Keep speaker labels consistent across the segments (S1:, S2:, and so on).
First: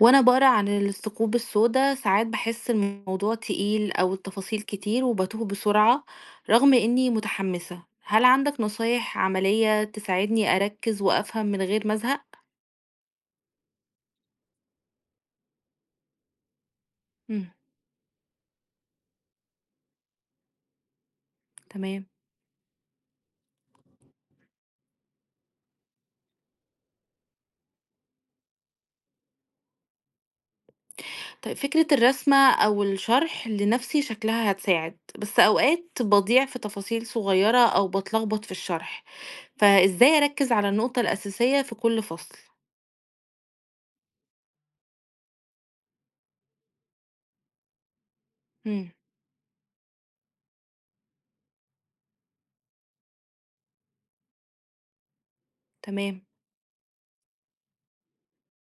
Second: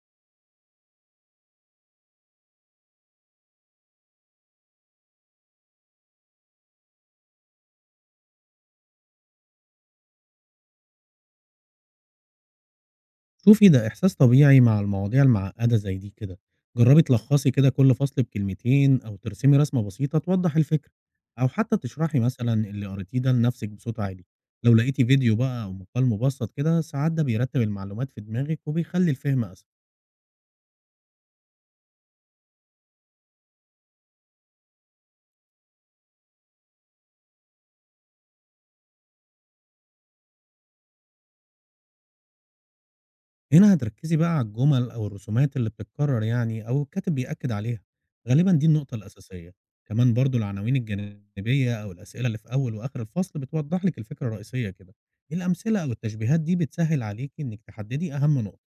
S1: وأنا باقرا عن الثقوب السودا ساعات باحس الموضوع تقيل أو التفاصيل كتير وباتوه بسرعة رغم إني متحمسة، هل عندك نصايح عملية تساعدني أركز وأفهم من غير ما أزهق؟
S2: شوفي، ده إحساس طبيعي مع المواضيع المعقدة زي دي كده. جربي
S1: إمم،
S2: تلخصي كده كل فصل بكلمتين أو ترسمي رسمة بسيطة توضح الفكرة، أو حتى
S1: تمام.
S2: تشرحي مثلا اللي قريتيه ده لنفسك بصوت عالي. لو لقيتي فيديو بقى أو مقال مبسط كده، ساعات ده بيرتب المعلومات في دماغك وبيخلي الفهم أسهل.
S1: طيب فكرة الرسمة أو الشرح لنفسي شكلها هتساعد، بس أوقات باضيع في تفاصيل صغيرة أو باتلخبط في الشرح، فإزاي أركز على النقطة الأساسية في كل فصل؟
S2: هنا هتركزي بقى على الجمل أو الرسومات اللي بتتكرر يعني أو الكاتب بيأكد عليها، غالبا دي
S1: إمم،
S2: النقطة الأساسية. كمان برضو العناوين الجانبية أو الأسئلة اللي في أول وآخر الفصل بتوضح لك الفكرة الرئيسية كده. إيه الأمثلة أو
S1: تمام.
S2: التشبيهات دي بتسهل عليكي إنك تحددي أهم نقطة.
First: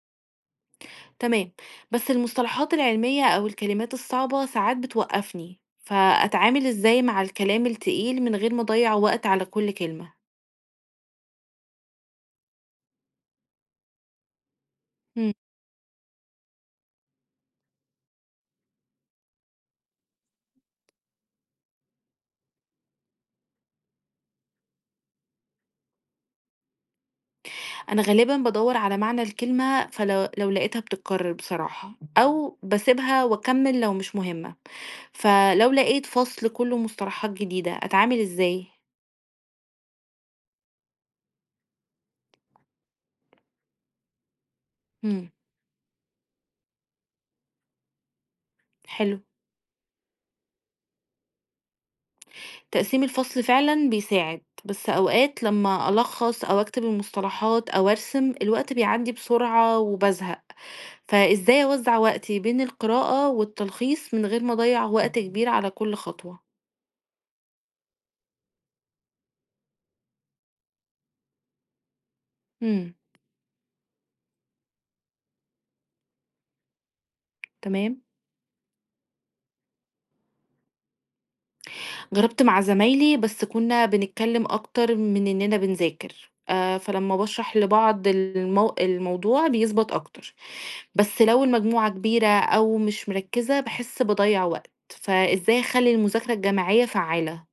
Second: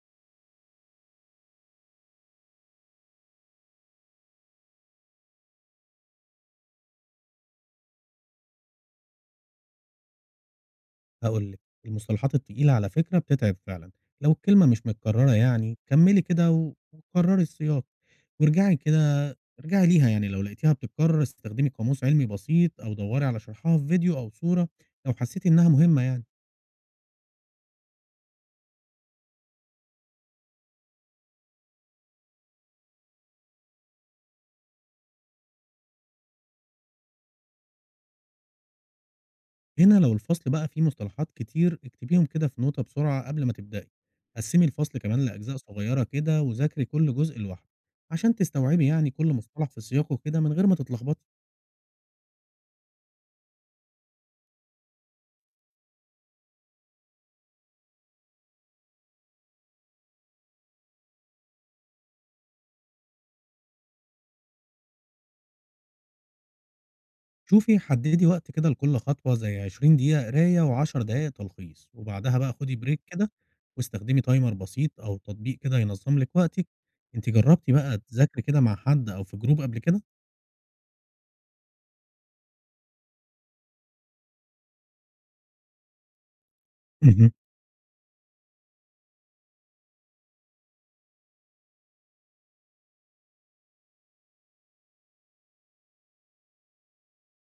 S1: تمام، بس المصطلحات العلمية أو الكلمات الصعبة ساعات بتوقفني، فأتعامل إزاي مع الكلام التقيل من غير ما أضيع وقت على كل كلمة؟
S2: هاقول لِك، المصطلحات التقيلة على فكرة بتتعب فعلًا، لو الكلمة مش
S1: مم.
S2: متكررة يعني كمّلي كده وكرّري السياق، وارجعي كده ليها يعني، لو لقيتيها بتتكرر استخدمي قاموس علمي بسيط أو دوري على شرحها في فيديو أو صورة، لو حسيتِ إنها مهمة يعني.
S1: أنا غالبا بدور على معنى الكلمة فلو لو لقيتها بتتكرر بصراحة أو بسيبها وأكمل لو مش مهمة، فلو لقيت فصل كله مصطلحات جديدة أتعامل إزاي؟
S2: هنا لو الفصل بقى فيه مصطلحات كتير اكتبيهم كده في نوتة بسرعة قبل ما تبدئي، قسّمي الفصل كمان
S1: مم.
S2: لأجزاء صغيرة كده وذاكري كل جزء لوحده، عشان تستوعبي يعني
S1: حلو،
S2: كل مصطلح في سياقه كده من غير ما تتلخبطي.
S1: تقسيم الفصل فعلا بيساعد، بس أوقات لما ألخص أو أكتب المصطلحات أو أرسم الوقت بيعدي بسرعة وبزهق. فإزاي أوزّع وقتي بين القراءة والتلخيص من غير ما أضيّع وقت كبير على كل خطوة؟
S2: شوفي، حددي وقت كده لكل خطوة زي 20 دقيقة قراية و10 دقايق تلخيص، وبعدها بقى خدي
S1: إمم،
S2: بريك كده، واستخدمي تايمر بسيط أو تطبيق كده ينظم لك وقتك. انت جربتي بقى
S1: تمام.
S2: تذاكري كده مع حد أو في جروب قبل كده؟
S1: جرّبت مع زمايلي بس كُنّا بنتكلّم أكتر من إننا بنذاكر، فلمّا
S2: مهم.
S1: باشرح لبعض الموضوع بيثبت أكتر، بس لو المجموعة كبيرة أو مش مركّزة باحس باضيّع وقت، فإزاي أخلّي المذاكرة الجماعية فعّالة؟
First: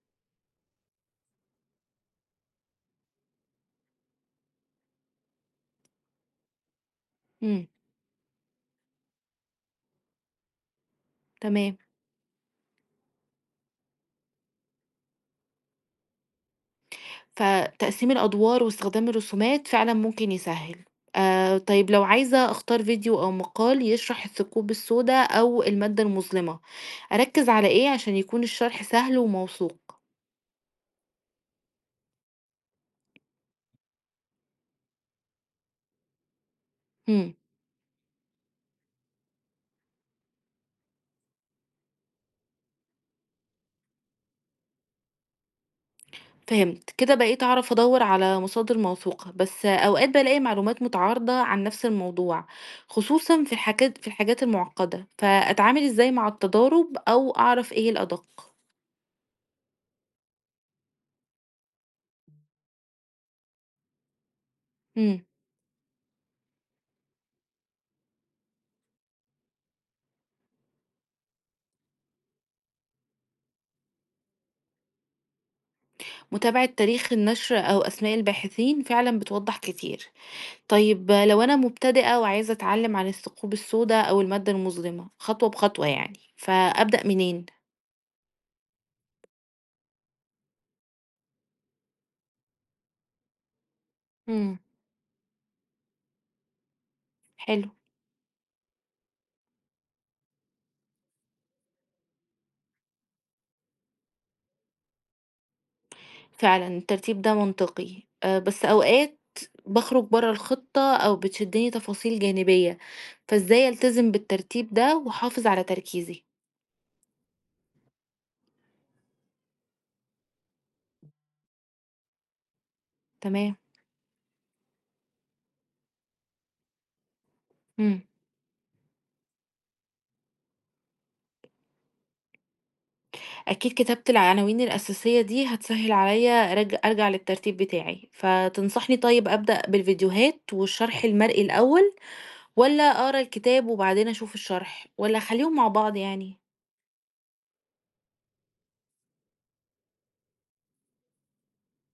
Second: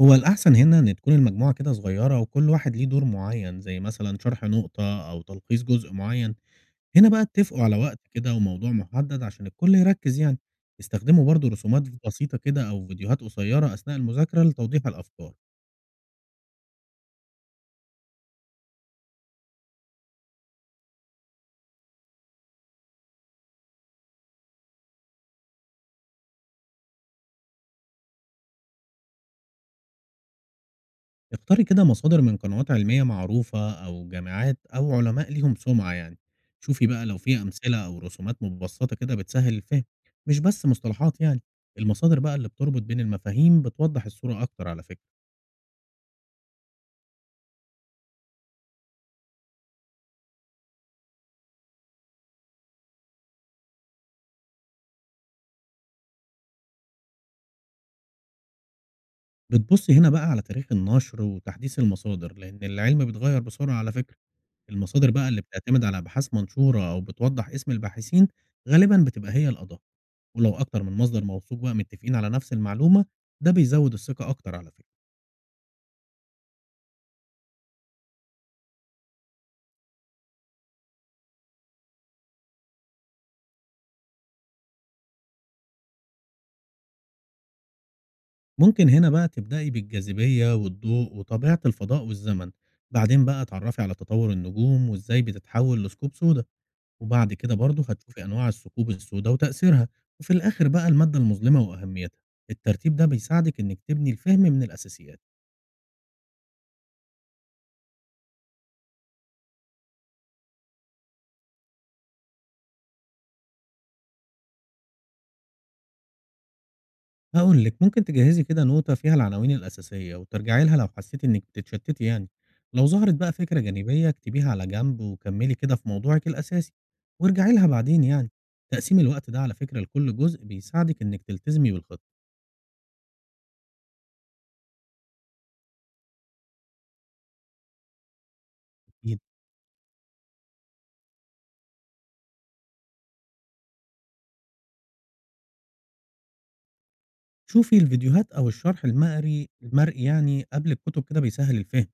S2: هو الأحسن هنا إن تكون المجموعة كده صغيرة، وكل واحد ليه دور معين زي مثلا شرح نقطة أو تلخيص جزء معين. هنا بقى اتفقوا
S1: إمم،
S2: على وقت كده وموضوع محدد عشان الكل يركز يعني. استخدموا برضو
S1: تمام.
S2: رسومات بسيطة كده أو فيديوهات قصيرة أثناء المذاكرة لتوضيح الأفكار.
S1: فتقسيم الأدوار واستخدام الرسومات فعلًا ممكن يسهّل. طيب لو عايزة أختار فيديو أو مقال يشرح الثقوب السودا أو المادة المظلمة، أركّز على إيه عشان يكون الشرح سهل وموثوق؟
S2: اختاري كده مصادر من قنوات علمية معروفة أو جامعات أو علماء ليهم سمعة يعني. شوفي بقى لو
S1: إمم،
S2: في أمثلة أو رسومات مبسطة كده بتسهل الفهم، مش بس مصطلحات يعني. المصادر بقى اللي بتربط بين المفاهيم بتوضح الصورة أكتر على فكرة.
S1: فهمت. كده بقيت أعرف أدوّر على مصادر موثوقة، بس أوقات بالاقي معلومات متعارضة عن نفس الموضوع، خصوصًا في الحاجات المعقدة، فأتعامل إزاي مع التضارب أو أعرف إيه الأدق؟
S2: بتبصي هنا بقى على تاريخ النشر وتحديث المصادر، لأن العلم بيتغير بسرعة على فكرة. المصادر
S1: إمم.
S2: بقى اللي بتعتمد على أبحاث منشورة أو بتوضح اسم الباحثين غالبا بتبقى هي الأدق. ولو أكتر من مصدر موثوق بقى متفقين على نفس المعلومة، ده بيزود الثقة أكتر على فكرة.
S1: متابعة تاريخ النشر أو أسماء الباحثين فعلا بتوضح كتير. طيب لو أنا مبتدئة وعايزة أتعلم عن الثقوب السوداء أو المادة المظلمة خطوة بخطوة يعني فأبدأ منين؟
S2: ممكن هنا بقى تبدأي بالجاذبية والضوء وطبيعة الفضاء والزمن، بعدين بقى اتعرفي على تطور
S1: مم.
S2: النجوم وازاي بتتحول لثقوب سوداء، وبعد كده
S1: حلو.
S2: برضه هتشوفي أنواع الثقوب السوداء وتأثيرها، وفي الآخر بقى المادة المظلمة وأهميتها. الترتيب ده بيساعدك إنك تبني الفهم من الأساسيات.
S1: فعلا الترتيب ده منطقي أه، بس أوقات بخرج بره الخطة أو بتشدني تفاصيل جانبية، فإزاي ألتزم بالترتيب ده وأحافظ على تركيزي؟
S2: هاقول لِك، ممكن تجهّزي كده نوتة فيها العناوين الأساسية، وترجعي لها لو حسّيتِ إنِّك بتتشتّتي يعني. لو ظهرت بقى
S1: تمام.
S2: فكرة جانبية اكتبيها على جنب وكمّلي كده في موضوعِك الأساسي، وارجعي لها
S1: مم.
S2: بعدين يعني. تقسيم الوقت ده على فكرة لكل جزء بيساعدك إنِّك تلتزمي بالخطة.
S1: أكيد كتابة العناوين الأساسية دي هتسهل عليا أرجع للترتيب بتاعي، فتنصحني
S2: أكيد.
S1: طيب أبدأ بالفيديوهات والشرح المرئي الأول، والّا أقرا الكتاب وبعدين أشوف الشرح، والّا أخلّيهم مع بعض يعني؟
S2: شوفي الفيديوهات أو الشرح المقري المرئي يعني قبل الكتب كده بيسهّل الفهم،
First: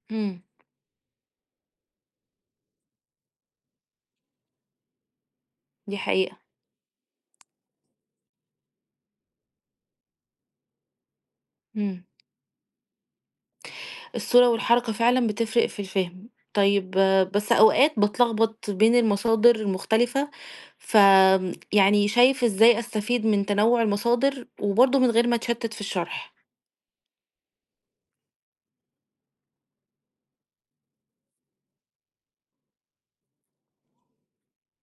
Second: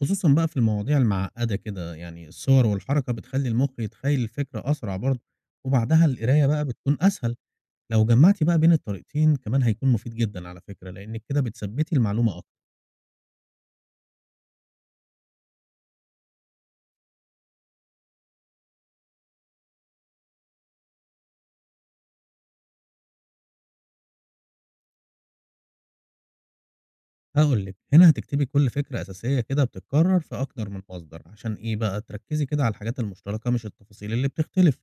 S2: خصوصًا
S1: إمم،
S2: بقى في المواضيع المعقّدة كده، يعني الصور والحركة بتخلّي المُخ يتخيّل الفكرة أسرع برضه،
S1: دي
S2: وبعدها
S1: حقيقة.
S2: القراية بقى بتكون أسهل. لو جمعتِ بقى بين الطريقتين كمان هيكون مفيد جدًا على فكرة، لإنِّك كده بتثبّتي
S1: إمم،
S2: المعلومة أكتر.
S1: الصورة والحركة فعلًا بتفرق في الفهم، طيب آه، بس أوقات باتلخبط بين المصادر المختلفة، فيعني شايف إزاي أستفيد من تنوع المصادر وبرضه من غير ما أتشتت في الشرح؟
S2: هاقول لِك، هنا هتكتبي كل فكرة أساسية كده بتتكرر في أكتر من مصدر، عشان إيه بقى، تركّزي كده على الحاجات المشتركة مش التفاصيل اللي بتختلف.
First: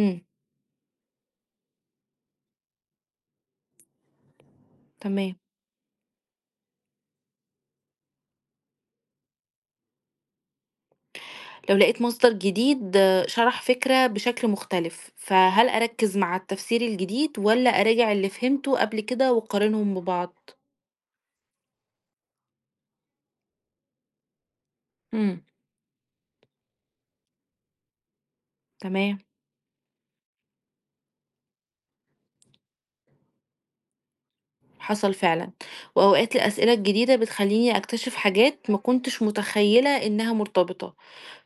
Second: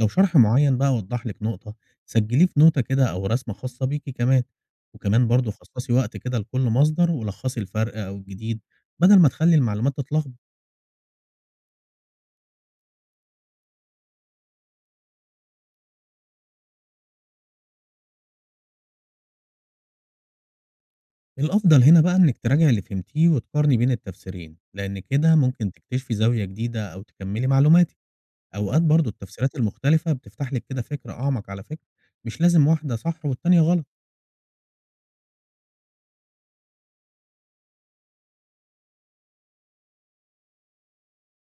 S2: لو شرح معيّن بقى وضّح لِك نقطة، سجّليه في نوتة كده أو رسمة خاصة بيكِ كمان، وكمان
S1: تمام.
S2: برضه خصّصي وقت كده لكل مصدر ولخّصي الفرق أو الجديد، بدل ما تخلّي المعلومات تتلخبط.
S1: لو لقيت مصدر جديد آه، شرح فكرة بشكل مختلف فهل أركز مع التفسير الجديد ولا أراجع اللي فهمته قبل كده وأقارنهم ببعض؟
S2: الأفضل هنا بقى إنِّك تراجعي اللي فهمتيه وتقارني بين التفسيرين، لإن كده
S1: امم.
S2: ممكن تكتشفي زاوية جديدة أو تكمّلي معلوماتِك. أوقات برضه
S1: تمام.
S2: التفسيرات المختلفة بتفتح لِك كده فكرة أعمق على فكرة، مش لازم واحدة صح والتانية غلط.
S1: حصل فعلا. وأوقات الأسئلة الجديدة بتخليني أكتشف حاجات ما كنتش متخيلة إنها مرتبطة،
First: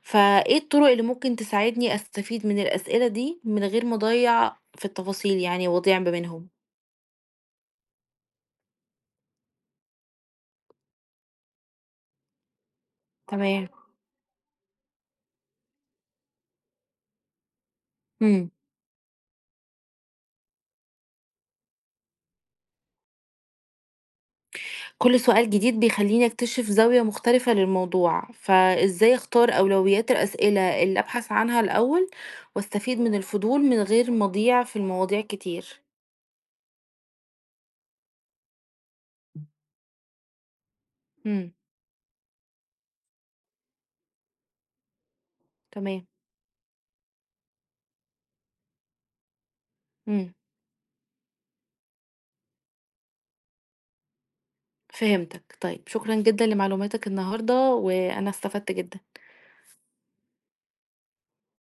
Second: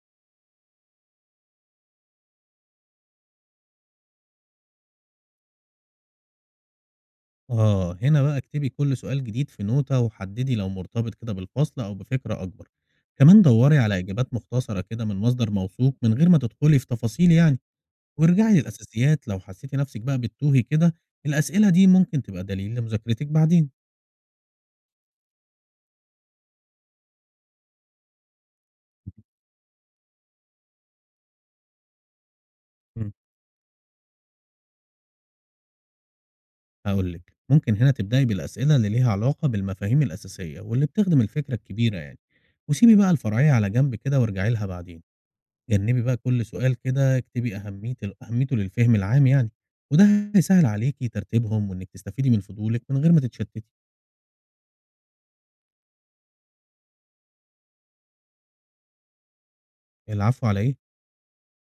S1: فإيه الطرق اللي ممكن تساعدني أستفيد من الأسئلة دي من غير ما أضيع في التفاصيل يعني وأضيع ما بينهم؟
S2: آه، هنا بقى اكتبي كل سؤال جديد في نوتة وحدّدي لو مرتبط كده بالفصل أو بفكرة أكبر. كمان
S1: تمام.
S2: دَوّري على إجابات مختصرة كده من مصدر موثوق من غير ما تدخلي في تفاصيل يعني،
S1: مم.
S2: وارجعي للأساسيات لو حسّيتِ نَفْسِك بقى بتتوهي كده. الأسئلة دي ممكن تبقى دليل لمذاكرتِك بعدين.
S1: كل سؤال جديد بيخليني أكتشف زاوية مختلفة للموضوع، فإزاي أختار أولويات الأسئلة اللي أبحث عنها الأول واستفيد من الفضول من غير ما أضيع في المواضيع كتير؟
S2: هاقول لِك، ممكن هنا تبدئي بالأسئلة اللي ليها علاقة بالمفاهيم الأساسية واللي بتخدم
S1: امم.
S2: الفكرة الكبيرة يعني، وسيبي بقى الفرعية على جنب كده وارجعي لها بعدين، جنبي
S1: تمام.
S2: بقى كل سؤال كده اكتبي أهمية أهميته للفهم العام يعني، وده
S1: امم.
S2: هيسهل عليكِ ترتيبهم وإنِّك تستفيدي من فضولِك من غير ما تتشتتي.
S1: فهمتك. طيب شكرا جدا لمعلوماتك النهاردة وأنا استفدت جدا.
S2: العفو على إيه؟